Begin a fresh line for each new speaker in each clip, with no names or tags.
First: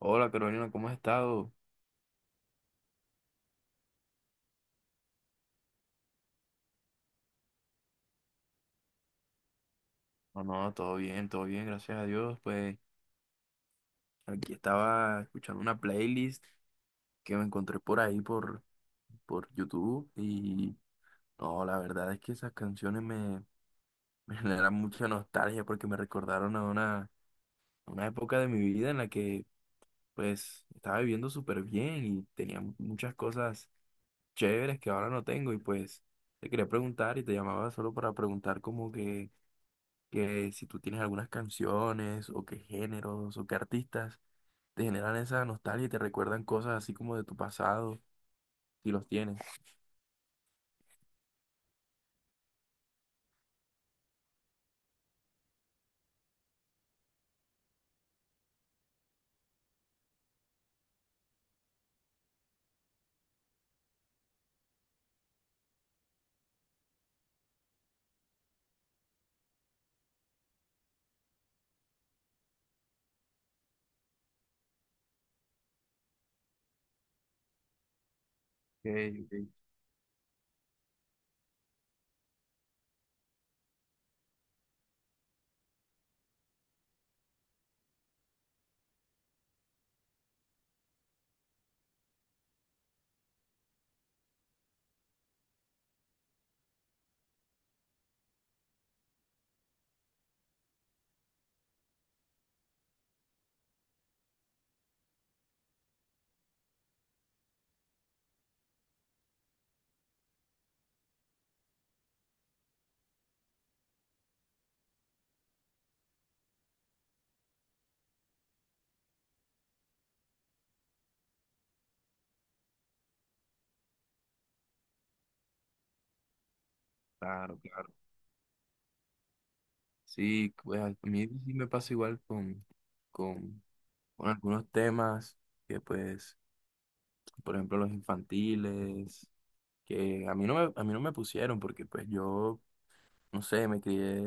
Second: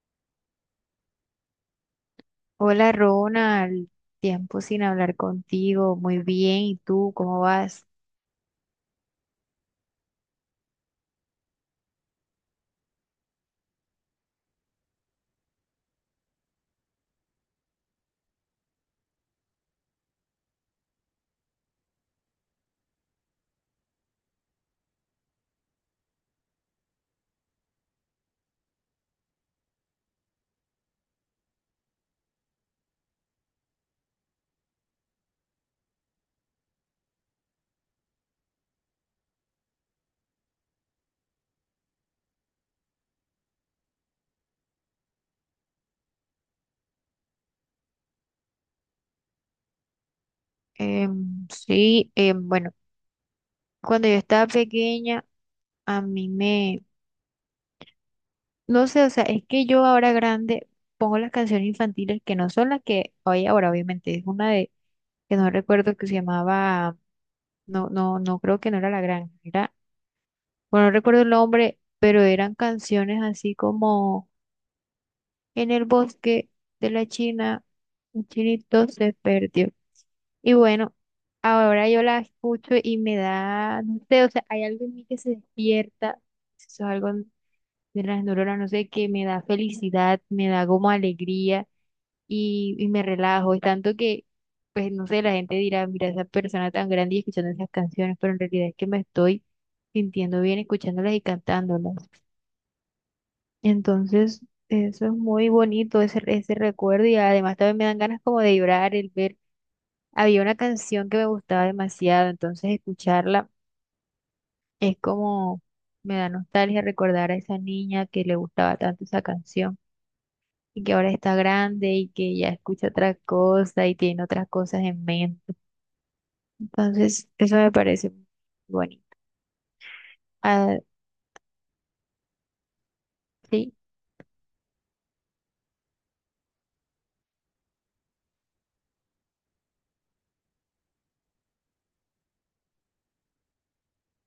Hola Carolina, ¿cómo has estado?
Hola Ronald, tiempo sin hablar contigo, muy bien, ¿y tú cómo vas?
No, no, todo bien, gracias a Dios. Pues aquí estaba escuchando una playlist que me encontré por ahí por YouTube y no, la verdad es que esas me generan mucha nostalgia porque me recordaron a a una época de mi vida en la que pues estaba viviendo súper bien y tenía muchas cosas chéveres que ahora no tengo y pues te quería preguntar y te llamaba solo para preguntar como que... Que si tú tienes algunas canciones o qué géneros o qué artistas te generan esa nostalgia y te recuerdan cosas así como de tu pasado, si los tienes.
Sí, bueno, cuando yo estaba pequeña, a mí me, no sé, o sea, es que yo ahora grande pongo las canciones infantiles que no son las que hoy ahora, obviamente, que no recuerdo que se llamaba, no, no, no creo que no era La Granja, era, bueno, no recuerdo el nombre, pero eran canciones así como en el bosque de la China, el chinito
Ok,
se
ok.
perdió. Y bueno, ahora yo la escucho y me da, no sé, o sea, hay algo en mí que se despierta, eso es algo de las neuronas, no sé, que me da felicidad, me da como alegría y me relajo, es tanto que, pues no sé, la gente dirá, mira, esa persona tan grande y escuchando esas canciones, pero en realidad es que me estoy sintiendo bien escuchándolas y cantándolas. Entonces, eso es muy bonito, ese recuerdo, y además también me dan ganas como de llorar, el ver, había una canción que me gustaba demasiado, entonces escucharla es como, me da nostalgia recordar a esa niña que le gustaba tanto esa canción y que ahora está grande y que ya escucha otras cosas y tiene otras cosas en mente. Entonces, eso
Claro,
me
claro.
parece bonito.
Sí,
Ah,
pues a mí sí me pasa igual con,
sí,
con algunos temas que pues, por ejemplo, los infantiles, que a mí no a mí no me pusieron porque pues yo, no sé, me crié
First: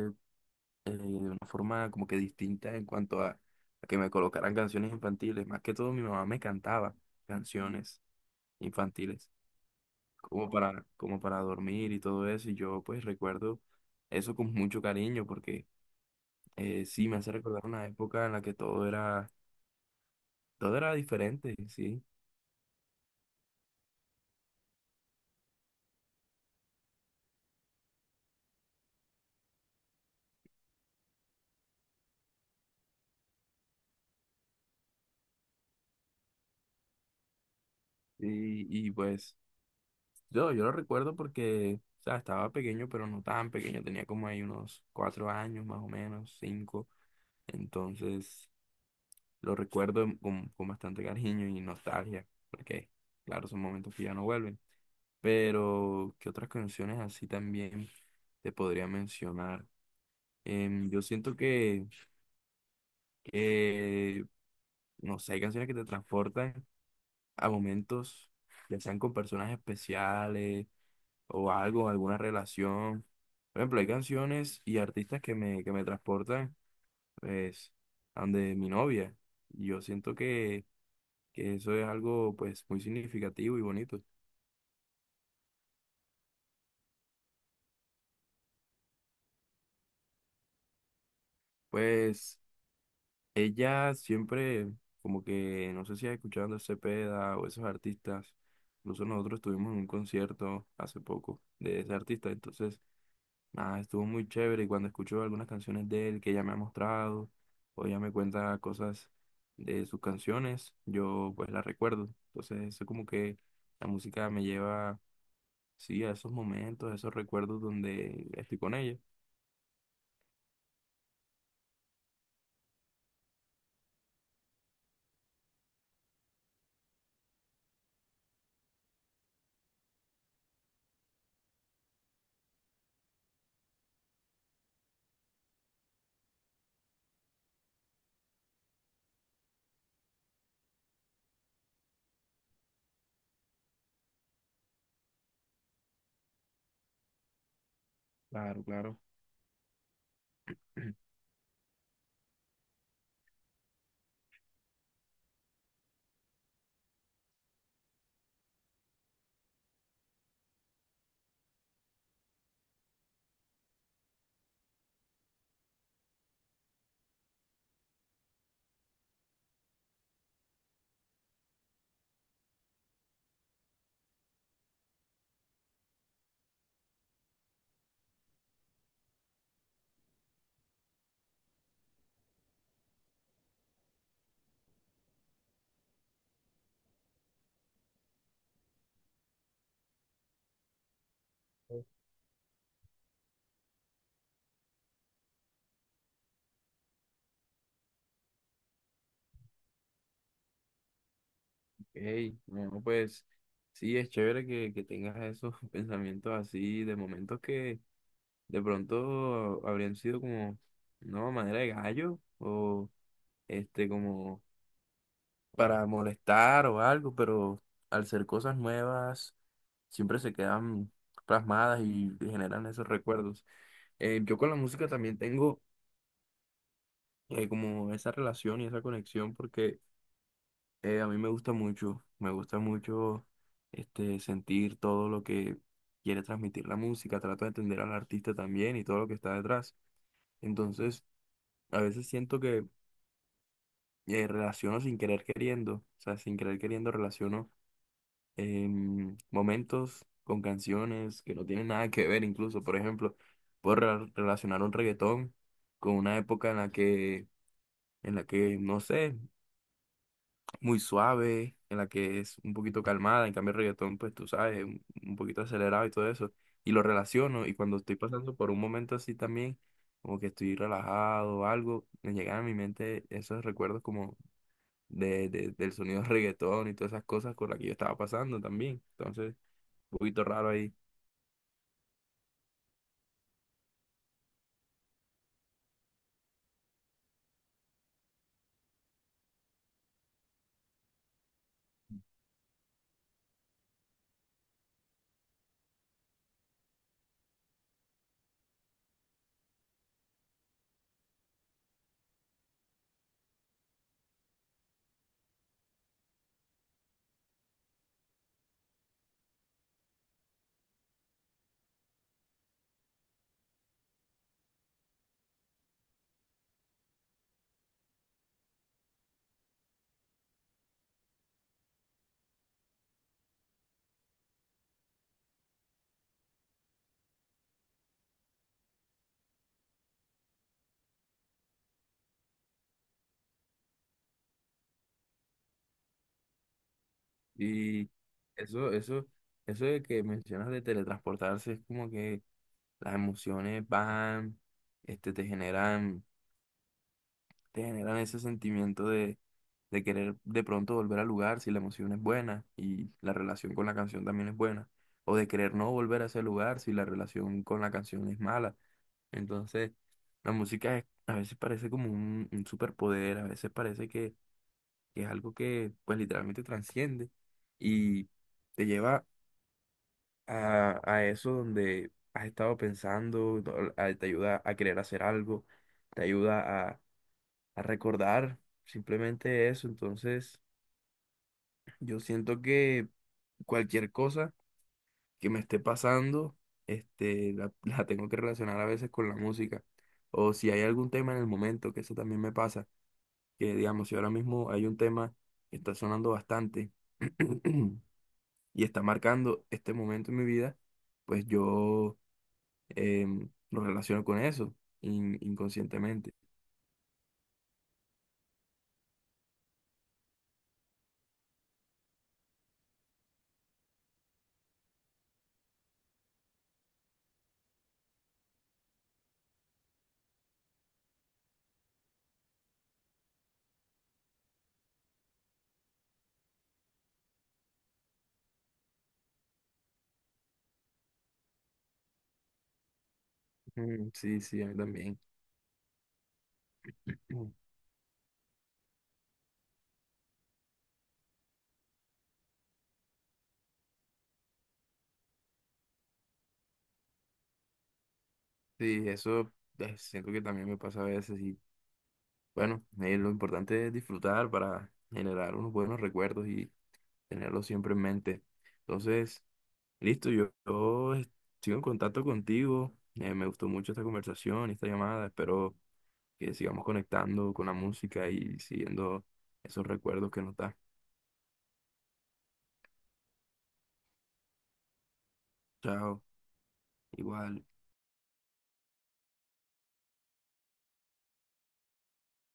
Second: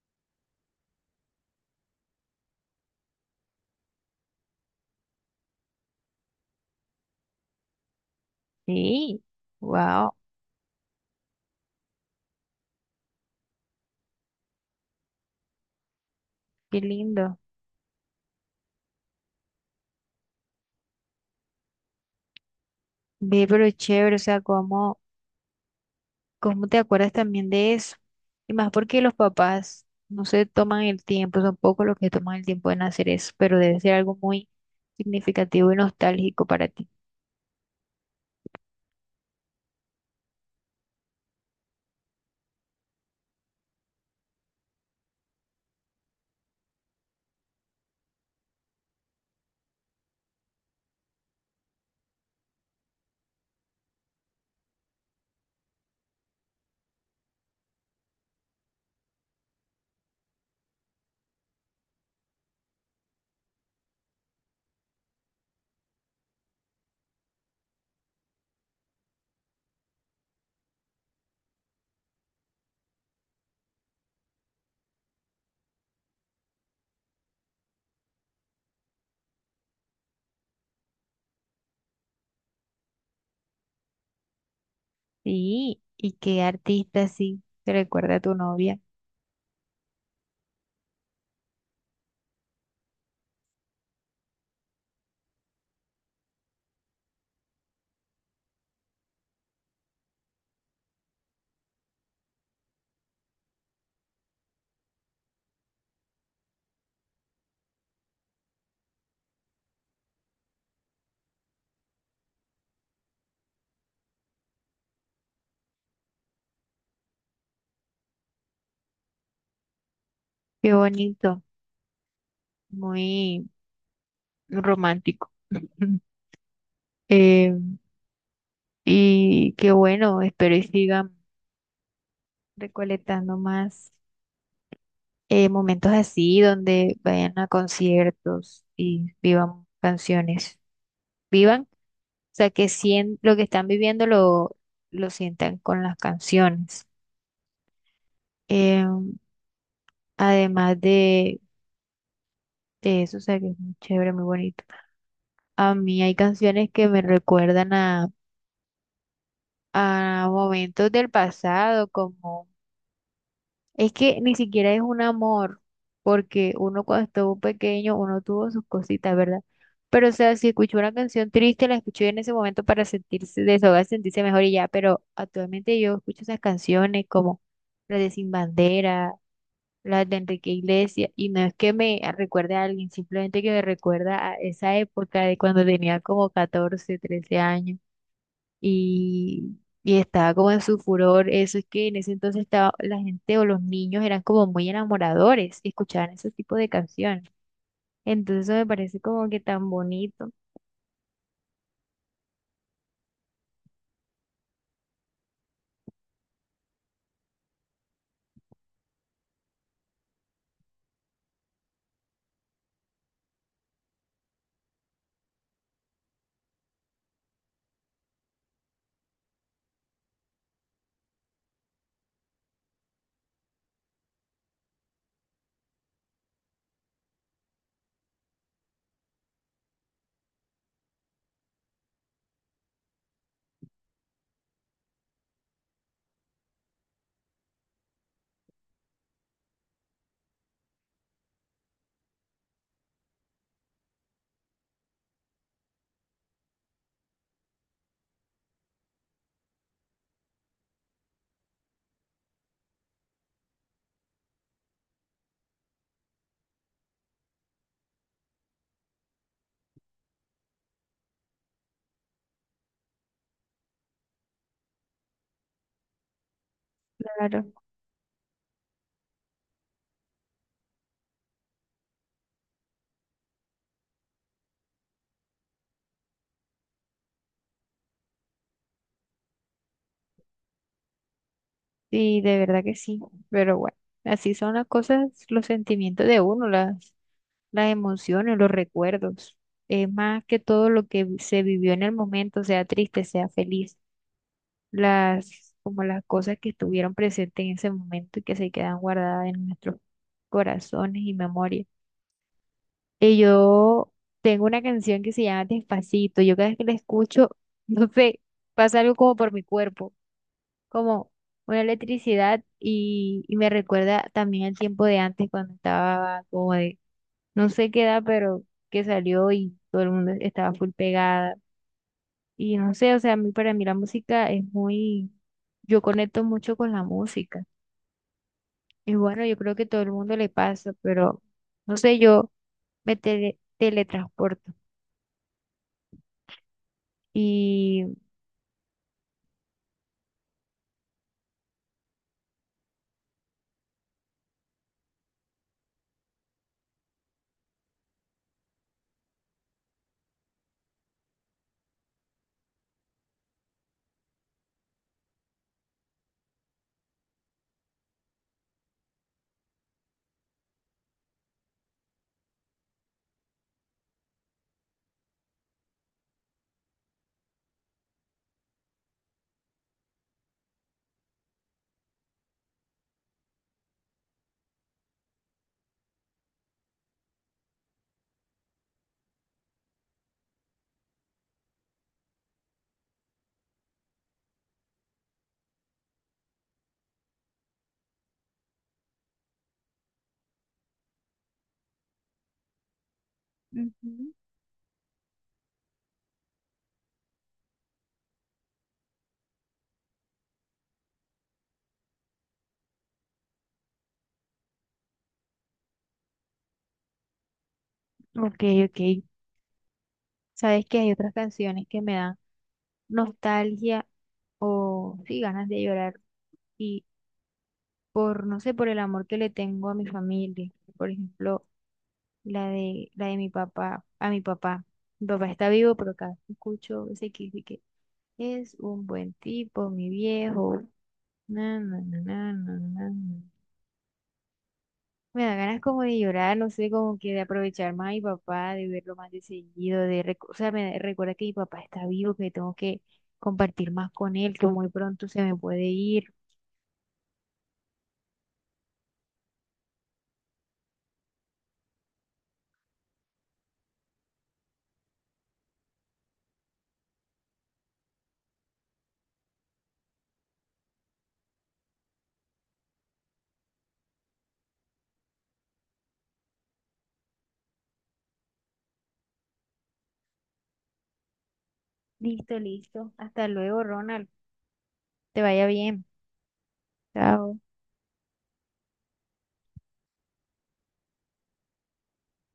de una forma como que distinta en cuanto a que me colocaran canciones infantiles. Más que todo, mi mamá me cantaba canciones
sí,
infantiles,
wow,
como como para dormir y todo eso. Y yo pues recuerdo eso con mucho cariño porque
qué
sí me hace
lindo.
recordar una época en la que todo era diferente, ¿sí?
Ve, pero chévere, o sea, como... ¿Cómo te acuerdas también de eso? Y más porque los papás no se toman el tiempo, son pocos los que toman el tiempo en hacer eso, pero debe ser algo muy significativo y nostálgico para ti.
Y pues yo lo recuerdo porque... O sea, estaba pequeño, pero no tan pequeño. Tenía como ahí unos 4 años, más o menos, cinco. Entonces, lo recuerdo con bastante cariño y nostalgia, porque, claro, son momentos que ya no vuelven. Pero, ¿qué otras canciones así también te podría mencionar? Yo siento que, no sé, hay canciones que te transportan a momentos, ya sean con personas especiales o algo, alguna relación. Por ejemplo, hay canciones y artistas que que me transportan, pues, a donde mi novia. Y yo siento que eso es algo pues muy significativo y bonito.
Sí, ¿y qué artista así te recuerda a tu novia?
Pues ella siempre, como que, no sé si has escuchado a Andrés Cepeda o esos artistas, incluso nosotros estuvimos en un concierto hace poco de ese artista, entonces, nada, estuvo muy chévere y cuando escucho algunas canciones de él que ella me ha mostrado o ella me cuenta cosas de sus canciones, yo pues las recuerdo. Entonces, eso como que la música me lleva, sí, a esos momentos, a esos recuerdos donde estoy con ella.
Qué bonito, muy romántico. Eh, y qué bueno, espero y sigan recolectando más momentos así donde vayan a conciertos y vivan canciones. Vivan O sea, que lo que están viviendo lo sientan con las canciones.
Claro,
Eh,
claro.
además de eso, o sea, que es muy chévere, muy bonito. A mí hay canciones que me recuerdan a momentos del pasado, como... Es que ni siquiera es un amor, porque uno cuando estuvo pequeño, uno tuvo sus cositas, ¿verdad? Pero, o sea, si escuchó una canción triste, la escuchó en ese momento para sentirse, desahogar, sentirse mejor y ya, pero actualmente yo escucho esas canciones como las de Sin Bandera, las de Enrique Iglesias, y no es que me recuerde a alguien, simplemente que me recuerda a esa época de cuando tenía como 14 13 años y, y estaba como en su furor. Eso es que en ese entonces estaba, la gente o los niños eran como muy enamoradores y escuchaban ese tipo de canciones. Entonces eso me parece como que tan bonito.
Ey, no, pues sí, es chévere que tengas esos pensamientos así de momentos que de pronto habrían sido como, no, manera de gallo o este como para molestar o algo, pero al ser cosas nuevas siempre se quedan plasmadas y generan esos recuerdos. Yo con la música también tengo como esa relación y esa conexión porque a mí me gusta mucho este, sentir todo lo que quiere transmitir la música, trato de entender al artista también y todo lo que está detrás. Entonces, a veces siento que relaciono sin querer queriendo, o sea, sin querer queriendo relaciono momentos con canciones que no tienen nada que ver incluso. Por ejemplo, puedo relacionar un reggaetón con una época en en la que, no sé. Muy suave, en la que es un poquito calmada, en cambio el reggaetón, pues tú sabes, un poquito acelerado y todo eso, y lo relaciono,
Claro.
y cuando estoy pasando por un momento así también, como que estoy relajado o algo, me llegan a mi mente esos recuerdos como del sonido del reggaetón y todas esas cosas con las que yo estaba pasando también, entonces, un poquito raro ahí,
Sí, de verdad que sí. Pero bueno, así son las cosas, los sentimientos de uno, las emociones, los recuerdos. Es más que todo lo que se vivió en el momento, sea triste, sea feliz. Las, como las cosas que estuvieron presentes en ese momento y que se quedan guardadas en nuestros corazones y memoria. Y yo tengo una canción que se llama Despacito. Yo cada vez que la escucho, no sé, pasa algo como por mi cuerpo, como una electricidad y me recuerda también al tiempo de antes cuando estaba como de, no sé qué edad, pero que salió y todo el mundo estaba full pegada. Y no sé, o sea, a mí, para mí la música es muy... yo conecto mucho con la música. Y bueno, yo creo que todo el mundo le pasa, pero no sé, yo me teletransporto.
y
Y...
eso, eso, eso de que mencionas de teletransportarse es como que las emociones van, este, te generan ese sentimiento de querer de pronto volver al lugar si la emoción es buena y la relación con la canción también es buena, o de querer no volver a ese lugar si la relación con la canción es mala. Entonces, la a veces parece como un superpoder, a veces parece que es algo que pues literalmente transciende y te lleva a eso donde has estado pensando, te ayuda a querer hacer algo, te ayuda a recordar, simplemente eso. Entonces, yo siento que cualquier cosa que me esté pasando, este, la, la tengo que relacionar a veces con la música. O si hay algún tema en el momento, que eso también me pasa, que digamos, si ahora
Ujú.
mismo hay un tema que está sonando bastante y está marcando este momento en mi vida, pues yo lo relaciono con eso, inconscientemente.
Ok, ok, sabes que hay otras canciones que me dan nostalgia o sí, ganas de llorar. Y por, no sé, por el amor que le tengo a mi familia. Por ejemplo, la de mi papá, a mi papá. Mi papá está vivo, pero cada vez que escucho ese que... Es un buen tipo, mi viejo. Na, na, na, na, na, na, na.
Mm, sí, sí, a mí también.
Me da ganas como de llorar, no sé, como que de aprovechar más a mi papá, de verlo más de seguido, de o sea, me recuerda que mi papá está vivo, que tengo que compartir más con él, que muy pronto se me puede ir.
Sí, eso siento que también me pasa a veces y bueno, lo importante es disfrutar para generar unos buenos recuerdos y tenerlos siempre en mente. Entonces, listo, sigo en contacto contigo, me gustó mucho esta conversación y esta llamada, espero que sigamos conectando con la música y siguiendo esos recuerdos que nos da.
Listo, listo. Hasta luego, Ronald. Te vaya bien.
Chao,
Chao.
igual.